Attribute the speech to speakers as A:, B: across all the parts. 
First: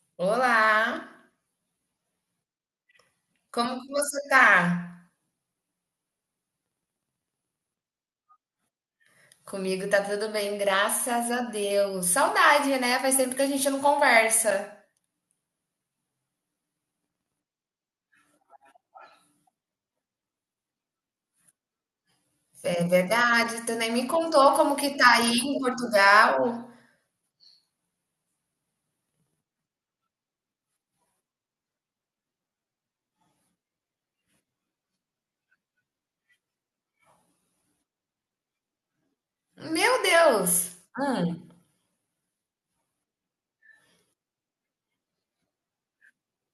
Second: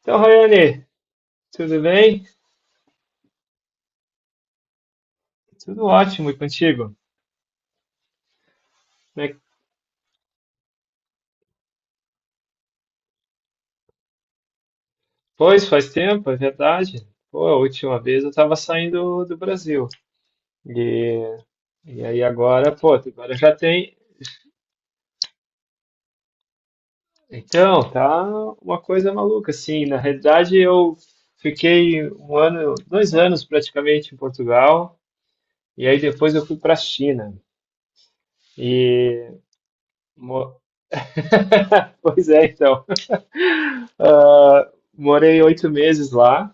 A: Então, Rayane,
B: Olá,
A: tudo bem?
B: como que você tá?
A: Tudo ótimo e contigo? Como é que-
B: Comigo tá tudo bem, graças a Deus. Saudade, né? Faz tempo que a gente não conversa.
A: Pois, faz tempo, é verdade. Pô, a última vez eu estava saindo do Brasil. E, e aí agora,
B: É
A: pô, agora já
B: verdade, tu nem
A: tem.
B: me contou como que tá aí em Portugal.
A: Então, tá uma coisa maluca, assim. Na realidade, eu fiquei um ano, 2 anos praticamente em Portugal. E aí depois eu fui para a China. E.
B: Meu
A: mo-
B: Deus! Hum,
A: Pois é, então. Ah, morei 8 meses lá.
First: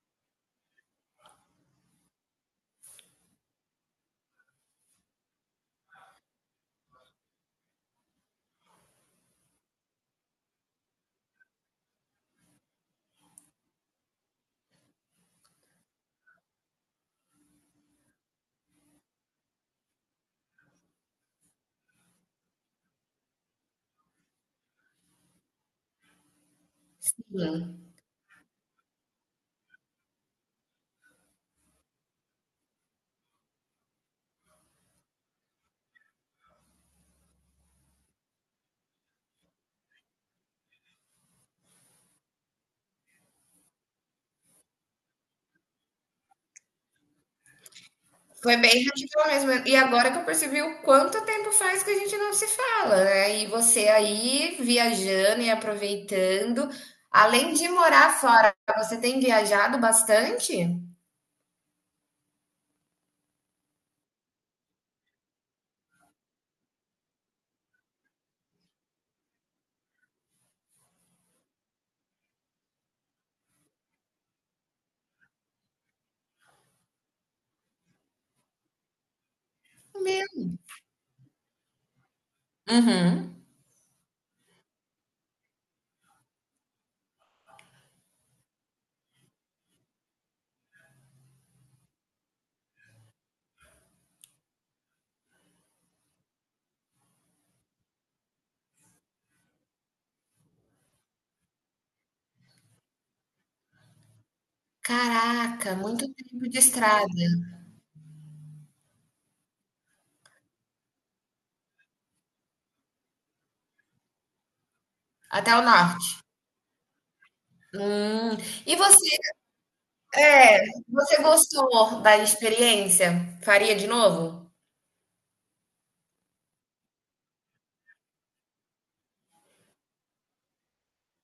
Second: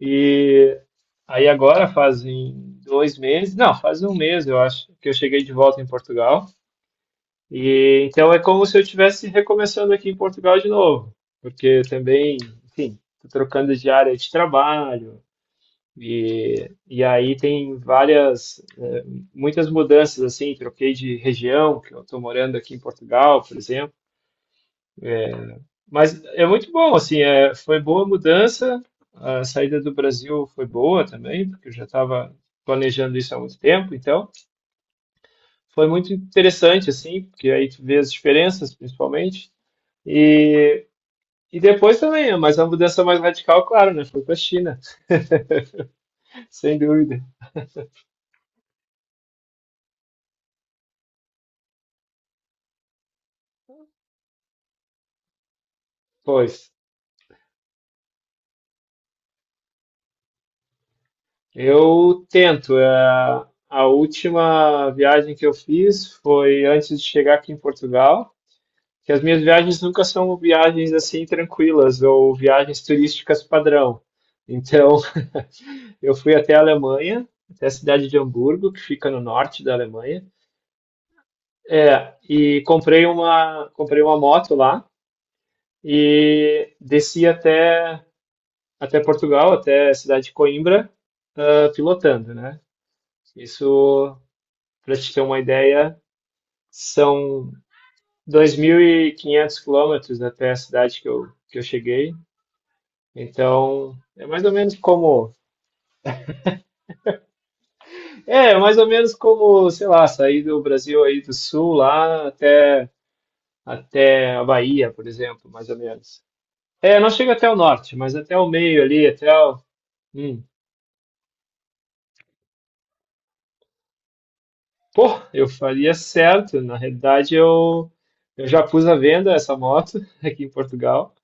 A: E aí agora fazem 2 meses, não, faz um mês, eu acho, que eu cheguei de volta em Portugal. E então é como se eu estivesse recomeçando aqui em Portugal de novo, porque eu também, enfim, tô trocando de área de trabalho e aí tem várias, eh, muitas mudanças assim, troquei de região, que eu estou morando aqui em Portugal, por exemplo. Mas é muito bom, assim, é, foi
B: hum.
A: boa mudança. A saída do Brasil foi boa também, porque eu já estava planejando isso há muito tempo, então foi muito interessante, assim, porque aí tu vê as diferenças, principalmente. E, e depois também, mas a mudança mais radical, claro, né? Foi para a China, sem dúvida.
B: Foi bem radical mesmo. E agora que eu percebi o quanto tempo faz que a gente não se fala, né? E você aí viajando e
A: Pois,
B: aproveitando. Além de morar fora, você tem viajado bastante?
A: eu tento. A última viagem que eu fiz foi antes de chegar aqui em Portugal. Que as minhas viagens nunca são viagens assim tranquilas ou viagens turísticas padrão. Então, eu fui até a Alemanha, até a cidade de Hamburgo, que fica no norte da Alemanha,
B: Meu.
A: é, e comprei
B: Uhum.
A: uma, comprei uma moto lá e desci até Portugal, até a cidade de Coimbra, ah, pilotando, né? Isso, para te ter uma ideia, são 2.500 quilômetros até a cidade que eu cheguei. Então, é mais ou menos como,
B: Caraca, muito tempo de estrada,
A: é, mais ou menos como, sei lá, sair do Brasil aí do sul lá até a Bahia, por exemplo,
B: até o
A: mais ou
B: norte.
A: menos. É, não chega até o norte, mas até
B: Hum.
A: o
B: E
A: meio ali,
B: você,
A: até o, hum.
B: você gostou da experiência? Faria de novo?
A: Pô, eu faria certo. Na realidade, eu já pus à venda essa moto aqui em Portugal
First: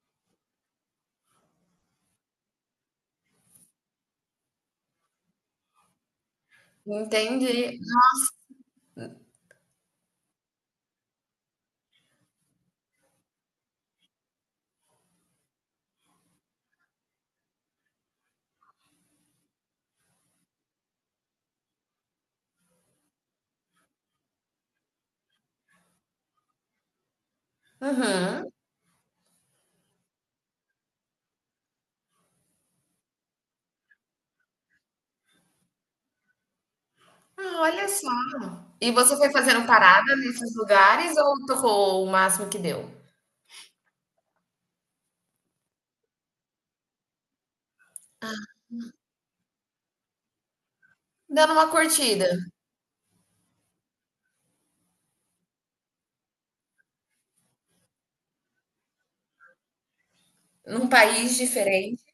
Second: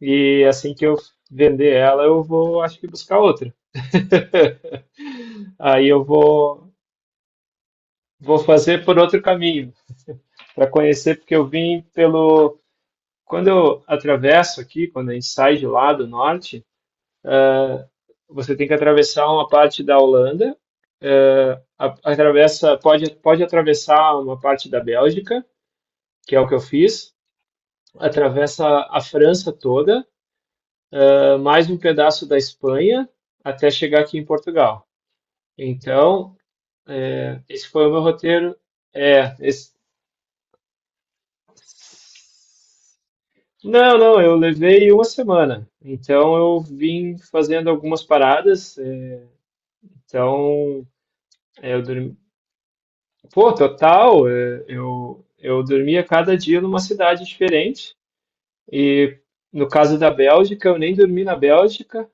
A: e assim que eu vender ela, eu vou, acho que buscar outra. Aí eu vou
B: Entendi.
A: vou fazer por outro caminho para conhecer, porque eu vim pelo Quando eu atravesso aqui, quando a gente sai de lá do norte, você tem que atravessar uma parte da Holanda, eh, atravessa, pode atravessar uma parte da Bélgica, que é o que eu fiz,
B: Uhum.
A: atravessa a França toda, eh, mais um pedaço da Espanha, até chegar aqui em Portugal. Então,
B: Ah,
A: esse foi
B: olha
A: o meu
B: só.
A: roteiro.
B: E você foi
A: É,
B: fazendo
A: esse-
B: parada nesses lugares ou tocou o máximo que deu?
A: Não, não, eu levei uma semana. Então, eu vim fazendo algumas paradas. Eh, então,
B: Dando uma
A: é, eu dormi,
B: curtida
A: pô, total. É, eu dormia cada dia numa cidade diferente. E no caso da Bélgica, eu
B: num
A: nem dormi na
B: país diferente.
A: Bélgica.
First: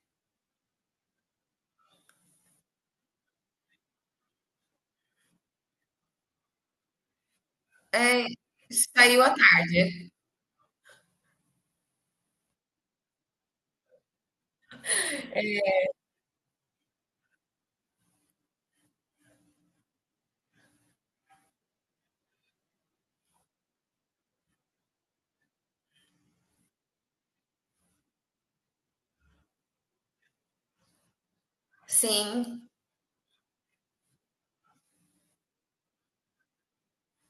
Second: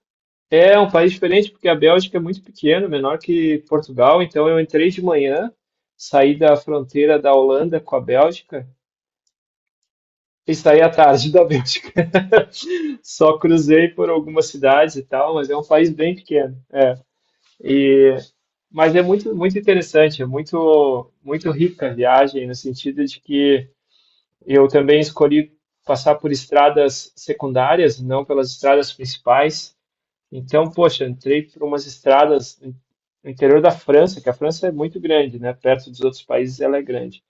A: É um país diferente porque a Bélgica é muito pequena, menor que Portugal. Então eu entrei de manhã, saí da fronteira da Holanda com a
B: É,
A: Bélgica
B: saiu à tarde.
A: e saí à tarde da Bélgica. Só cruzei por algumas cidades e tal, mas é um país bem pequeno. E mas é muito muito interessante, é muito muito rica a viagem no sentido de que eu também escolhi passar por estradas secundárias, não pelas estradas principais. Então, poxa, entrei por umas estradas
B: Sim,
A: no interior da França, que a França é muito grande, né? Perto dos outros países ela é grande.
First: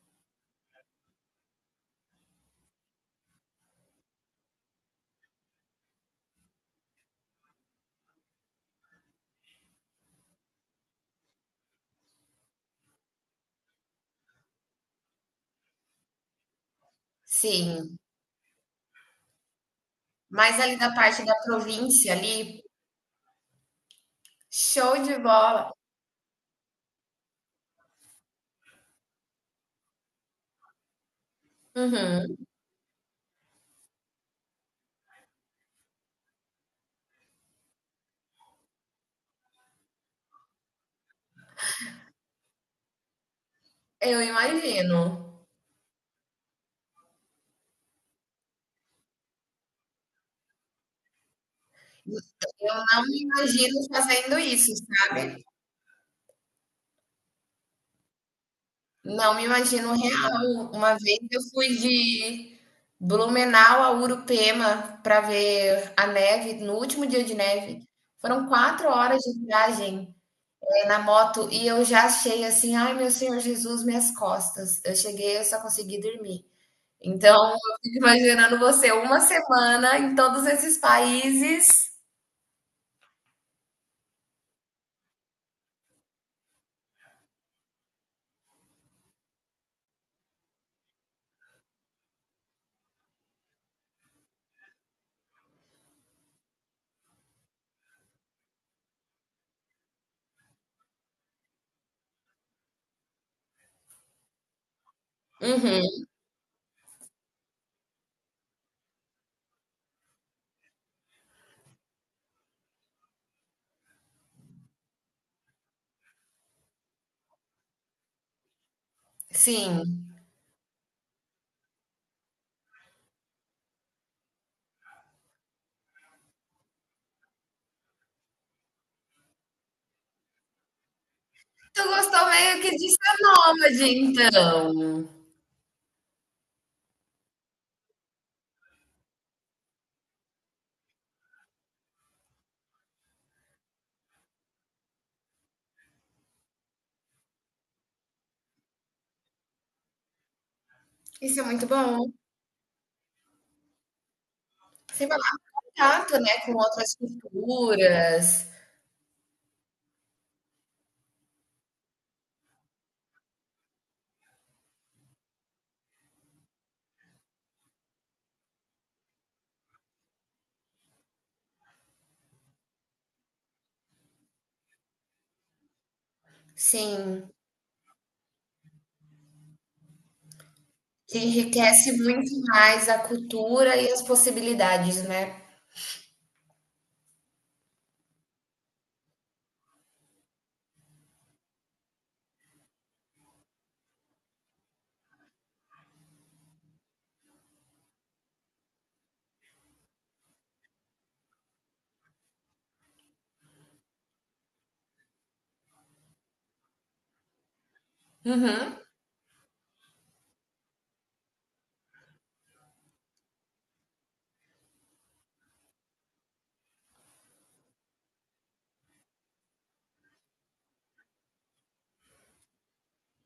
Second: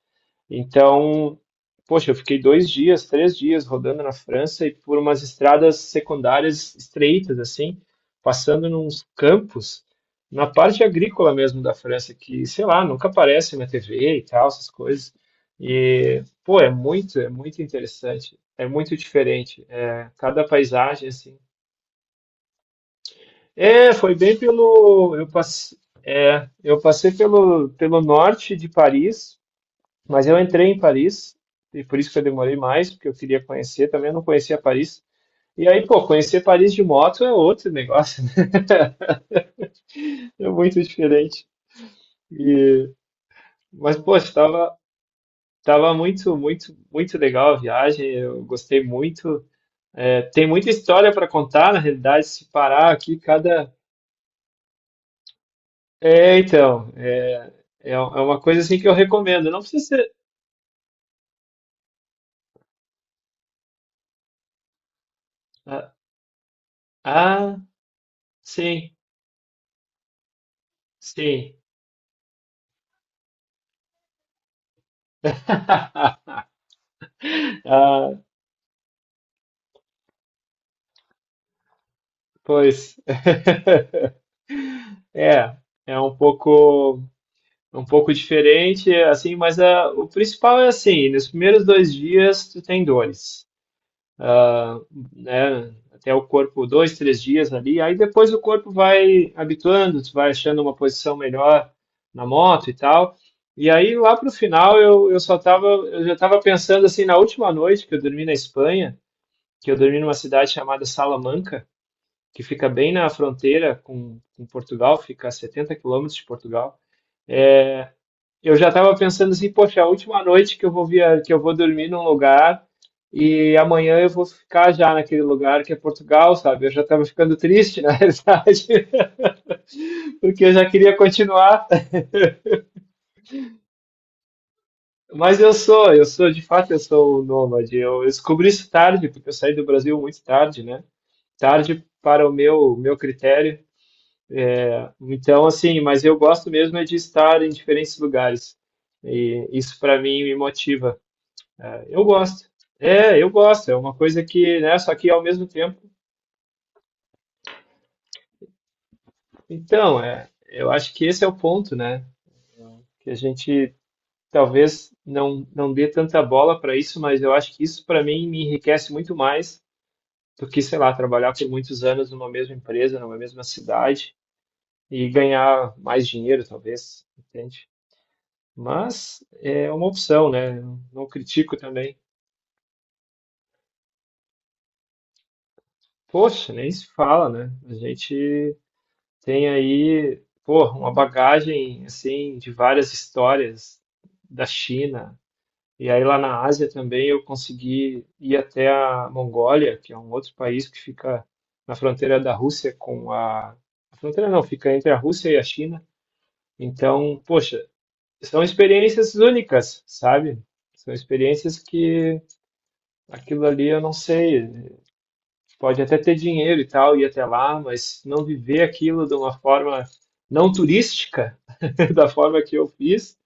A: Então, poxa, eu fiquei dois dias, três dias rodando na França e por umas estradas secundárias estreitas, assim, passando nos campos, na parte agrícola mesmo da França, que, sei lá, nunca aparece na TV e tal, essas coisas. E, pô, é muito
B: sim.
A: interessante, é muito diferente. É, cada
B: Mas ali da
A: paisagem,
B: parte da
A: assim.
B: província ali,
A: É, foi bem
B: show
A: pelo.
B: de
A: Eu
B: bola.
A: passei pelo norte de Paris, mas eu entrei em Paris, e por isso que eu
B: Uhum.
A: demorei mais, porque eu queria conhecer também, eu não conhecia Paris. E aí, pô, conhecer Paris de moto é outro negócio, né? É muito diferente. E, mas, pô,
B: Eu
A: estava
B: imagino.
A: estava muito, muito, muito legal a viagem, eu gostei muito. É, tem muita história para contar, na realidade, se parar
B: Não
A: aqui,
B: me
A: cada.
B: imagino fazendo isso, sabe?
A: É, então, é, é uma coisa assim que eu
B: Não me
A: recomendo. Não precisa
B: imagino
A: ser.
B: real. Uma vez eu fui de Blumenau a Urupema para ver
A: Ah,
B: a neve, no último dia de
A: ah,
B: neve. Foram quatro
A: sim,
B: horas de viagem, na moto
A: sim.
B: e eu já achei assim, ai meu Senhor Jesus, minhas costas. Eu cheguei, eu só consegui dormir. Então, eu fico
A: Ah,
B: imaginando você uma semana em todos esses países.
A: pois. É, é um pouco diferente, assim, mas ah, o principal é assim, nos primeiros dois dias tu tem dores, ah, né? Até o corpo, dois, três dias ali, aí depois o corpo vai habituando, tu vai achando uma posição melhor na moto e tal. E aí lá pro final eu só tava,
B: Uhum,
A: eu já tava pensando assim, na última noite que eu dormi na Espanha, que eu dormi numa cidade chamada Salamanca, que fica bem na fronteira com Portugal, fica a 70 quilômetros de Portugal. Eu já estava pensando assim, poxa, a
B: sim.
A: última noite que eu vou dormir num lugar e amanhã eu vou ficar já naquele lugar que é Portugal, sabe? Eu já estava ficando triste, na realidade, porque eu já queria continuar.
B: Tu gostou meio que de ser nômade, então.
A: Mas eu sou, de fato, eu sou um nômade. Eu descobri isso tarde, porque eu saí do Brasil muito tarde, né? Tarde para o meu critério. Então, assim, mas eu gosto mesmo é de estar em diferentes lugares. E isso para mim me motiva.
B: Isso é muito
A: Eu
B: bom.
A: gosto. É, eu gosto. É uma coisa que, né? Só
B: Sem
A: que ao
B: falar
A: mesmo tempo.
B: contato, né, com outras culturas.
A: Então, é, eu acho que esse é o ponto, né? Que a gente talvez não dê tanta bola para isso, mas eu acho que isso para mim me enriquece muito mais do que, sei lá, trabalhar por muitos anos numa mesma empresa, numa mesma cidade e ganhar mais dinheiro, talvez,
B: Sim,
A: entende? Mas é uma opção, né? Eu não
B: que
A: critico
B: enriquece
A: também.
B: muito mais a cultura e as possibilidades, né?
A: Poxa, nem se fala, né? A gente tem aí, pô, uma bagagem assim de várias histórias da China. E aí lá na Ásia também eu consegui ir até a Mongólia, que é um outro país que fica na fronteira da Rússia a fronteira não, fica entre a Rússia e a China. Então, poxa, são
B: Uhum.
A: experiências únicas, sabe? São experiências que aquilo ali eu não sei, pode até ter dinheiro e tal, ir até lá, mas não viver aquilo de uma forma não turística, da forma que eu fiz,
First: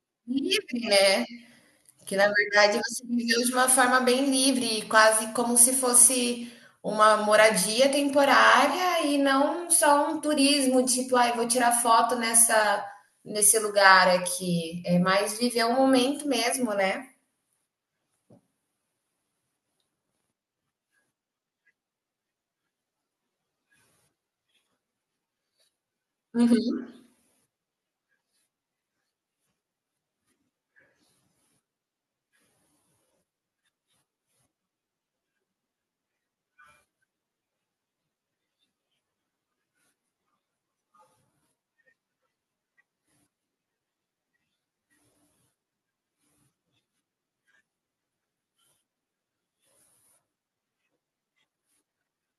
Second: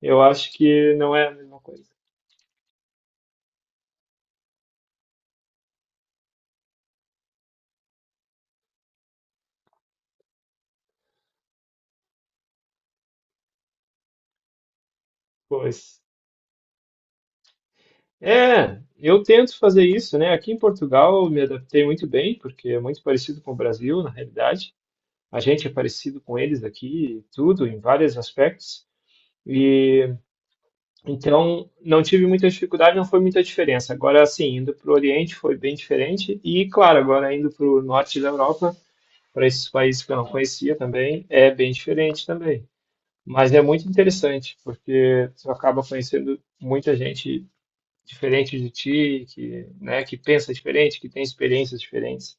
A: eu acho
B: Livre,
A: que não
B: né?
A: é a mesma coisa.
B: Que na verdade você viveu de uma forma bem livre, quase como se fosse uma moradia temporária e não só um turismo, tipo, ai, vou tirar foto nessa nesse lugar aqui. É mais viver o
A: Pois.
B: momento mesmo, né?
A: É, eu tento fazer isso, né? Aqui em Portugal eu me adaptei muito bem, porque é muito parecido com o Brasil, na realidade. A gente é parecido com eles
B: Uhum.
A: aqui, e tudo, em vários aspectos. E então não tive muita dificuldade, não foi muita diferença. Agora, assim, indo para o Oriente foi bem diferente. E, claro, agora indo para o norte da Europa, para esses países que eu não conhecia também, é bem diferente também. Mas é muito interessante, porque você acaba conhecendo muita gente diferente de ti, que, né, que pensa diferente, que tem experiências diferentes.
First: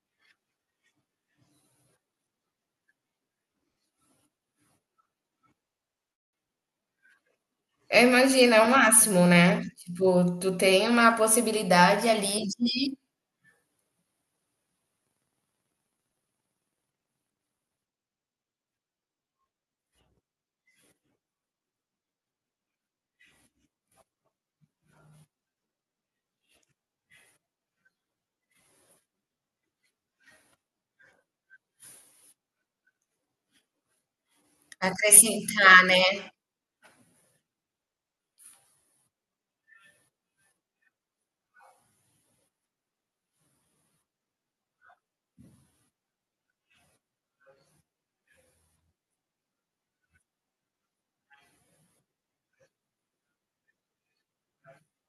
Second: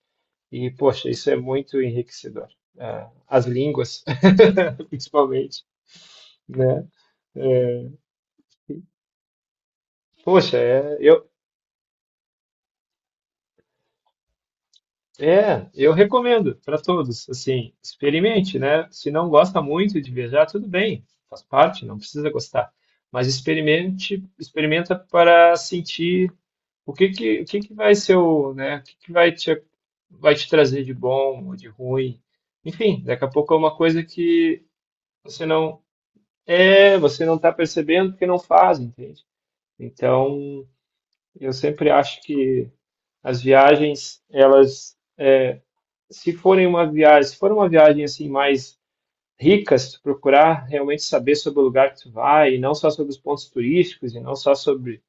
A: E, poxa, isso é muito enriquecedor. Ah, as línguas, principalmente, né? É,
B: É, imagina, é o máximo, né? Tipo, tu
A: poxa, é,
B: tem uma
A: eu,
B: possibilidade ali de
A: é, eu recomendo para todos, assim, experimente, né? Se não gosta muito de viajar, tudo bem, faz parte, não precisa gostar. Mas experimente, experimenta para sentir. O que que vai ser o, né? O que que vai te trazer de bom ou de ruim? Enfim, daqui a pouco é uma coisa que você não
B: acrescentar, né?
A: você não está percebendo porque não faz, entende? Então, eu sempre acho que as viagens, elas, se for uma viagem assim mais rica, se tu procurar realmente saber sobre o lugar que tu vai, e não só sobre os pontos turísticos, e não só sobre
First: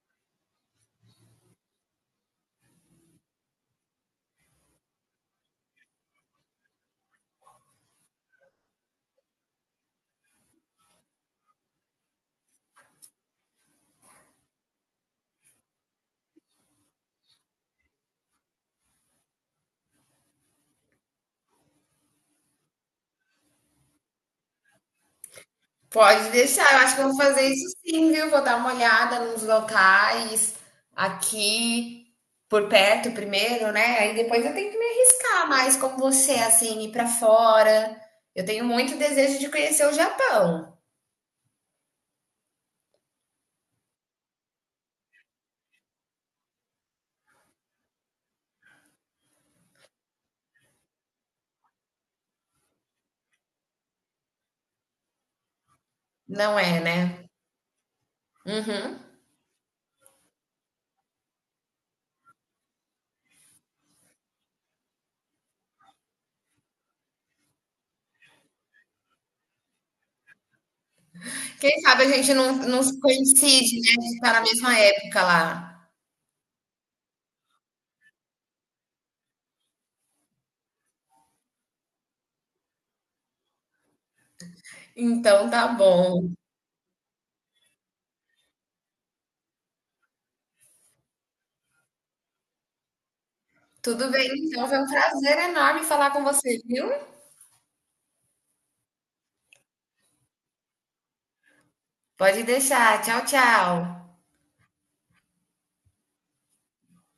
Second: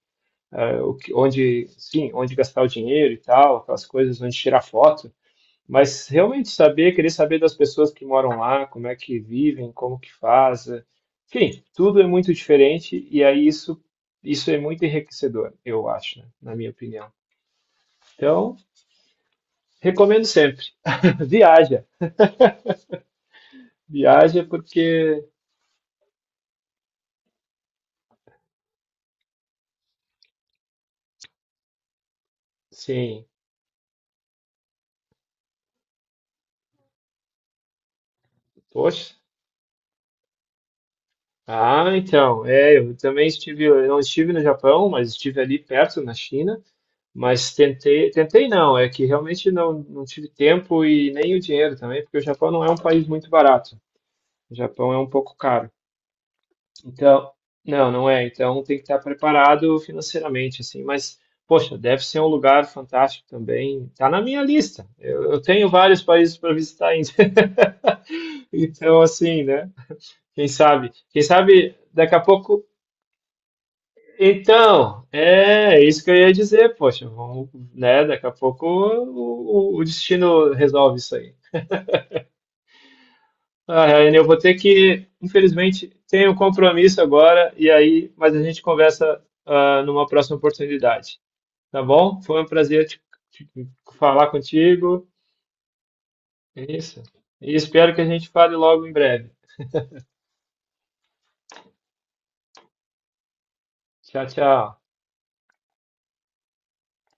A: eh, o que, onde, sim, onde gastar o dinheiro e tal, aquelas coisas, onde tirar foto. Mas realmente saber, querer saber das pessoas que moram lá, como é que vivem, como que fazem. Enfim, tudo é muito diferente e aí isso é muito enriquecedor, eu acho, né? Na minha opinião. Então, recomendo sempre. Viaja. Viaja porque,
B: Pode deixar, eu acho que eu vou fazer isso sim, viu? Vou dar uma olhada nos locais aqui por perto
A: sim,
B: primeiro, né? Aí depois eu tenho que me arriscar mais como você, assim, ir pra fora. Eu tenho muito
A: poxa.
B: desejo de conhecer o Japão,
A: Ah, então, é, eu não estive no Japão, mas estive ali perto, na China, mas tentei, tentei não, é que realmente não tive tempo e nem o dinheiro também, porque o Japão não é um país muito barato. O Japão é um pouco caro.
B: não é, né?
A: Então, não, não é. Então tem que estar
B: Uhum.
A: preparado financeiramente, assim. Mas, poxa, deve ser um lugar fantástico também. Tá na minha lista. Eu tenho vários países para visitar ainda. Então, assim, né? Quem sabe? Quem sabe
B: Quem sabe a
A: daqui a
B: gente não,
A: pouco.
B: não coincide, né? A gente tá na mesma
A: Então,
B: época
A: é
B: lá.
A: isso que eu ia dizer, poxa, vamos, né? Daqui a pouco o destino resolve isso aí. Ah, Ryan, eu vou ter que,
B: Então tá
A: infelizmente,
B: bom.
A: tenho um compromisso agora e aí, mas a gente conversa, ah, numa próxima oportunidade, tá bom? Foi um prazer te-
B: Tudo
A: falar
B: bem, então foi um
A: contigo.
B: prazer enorme falar com você, viu?
A: Isso. E espero que a gente fale logo em breve.
B: Pode deixar. Tchau, tchau.
A: Tchau, tchau.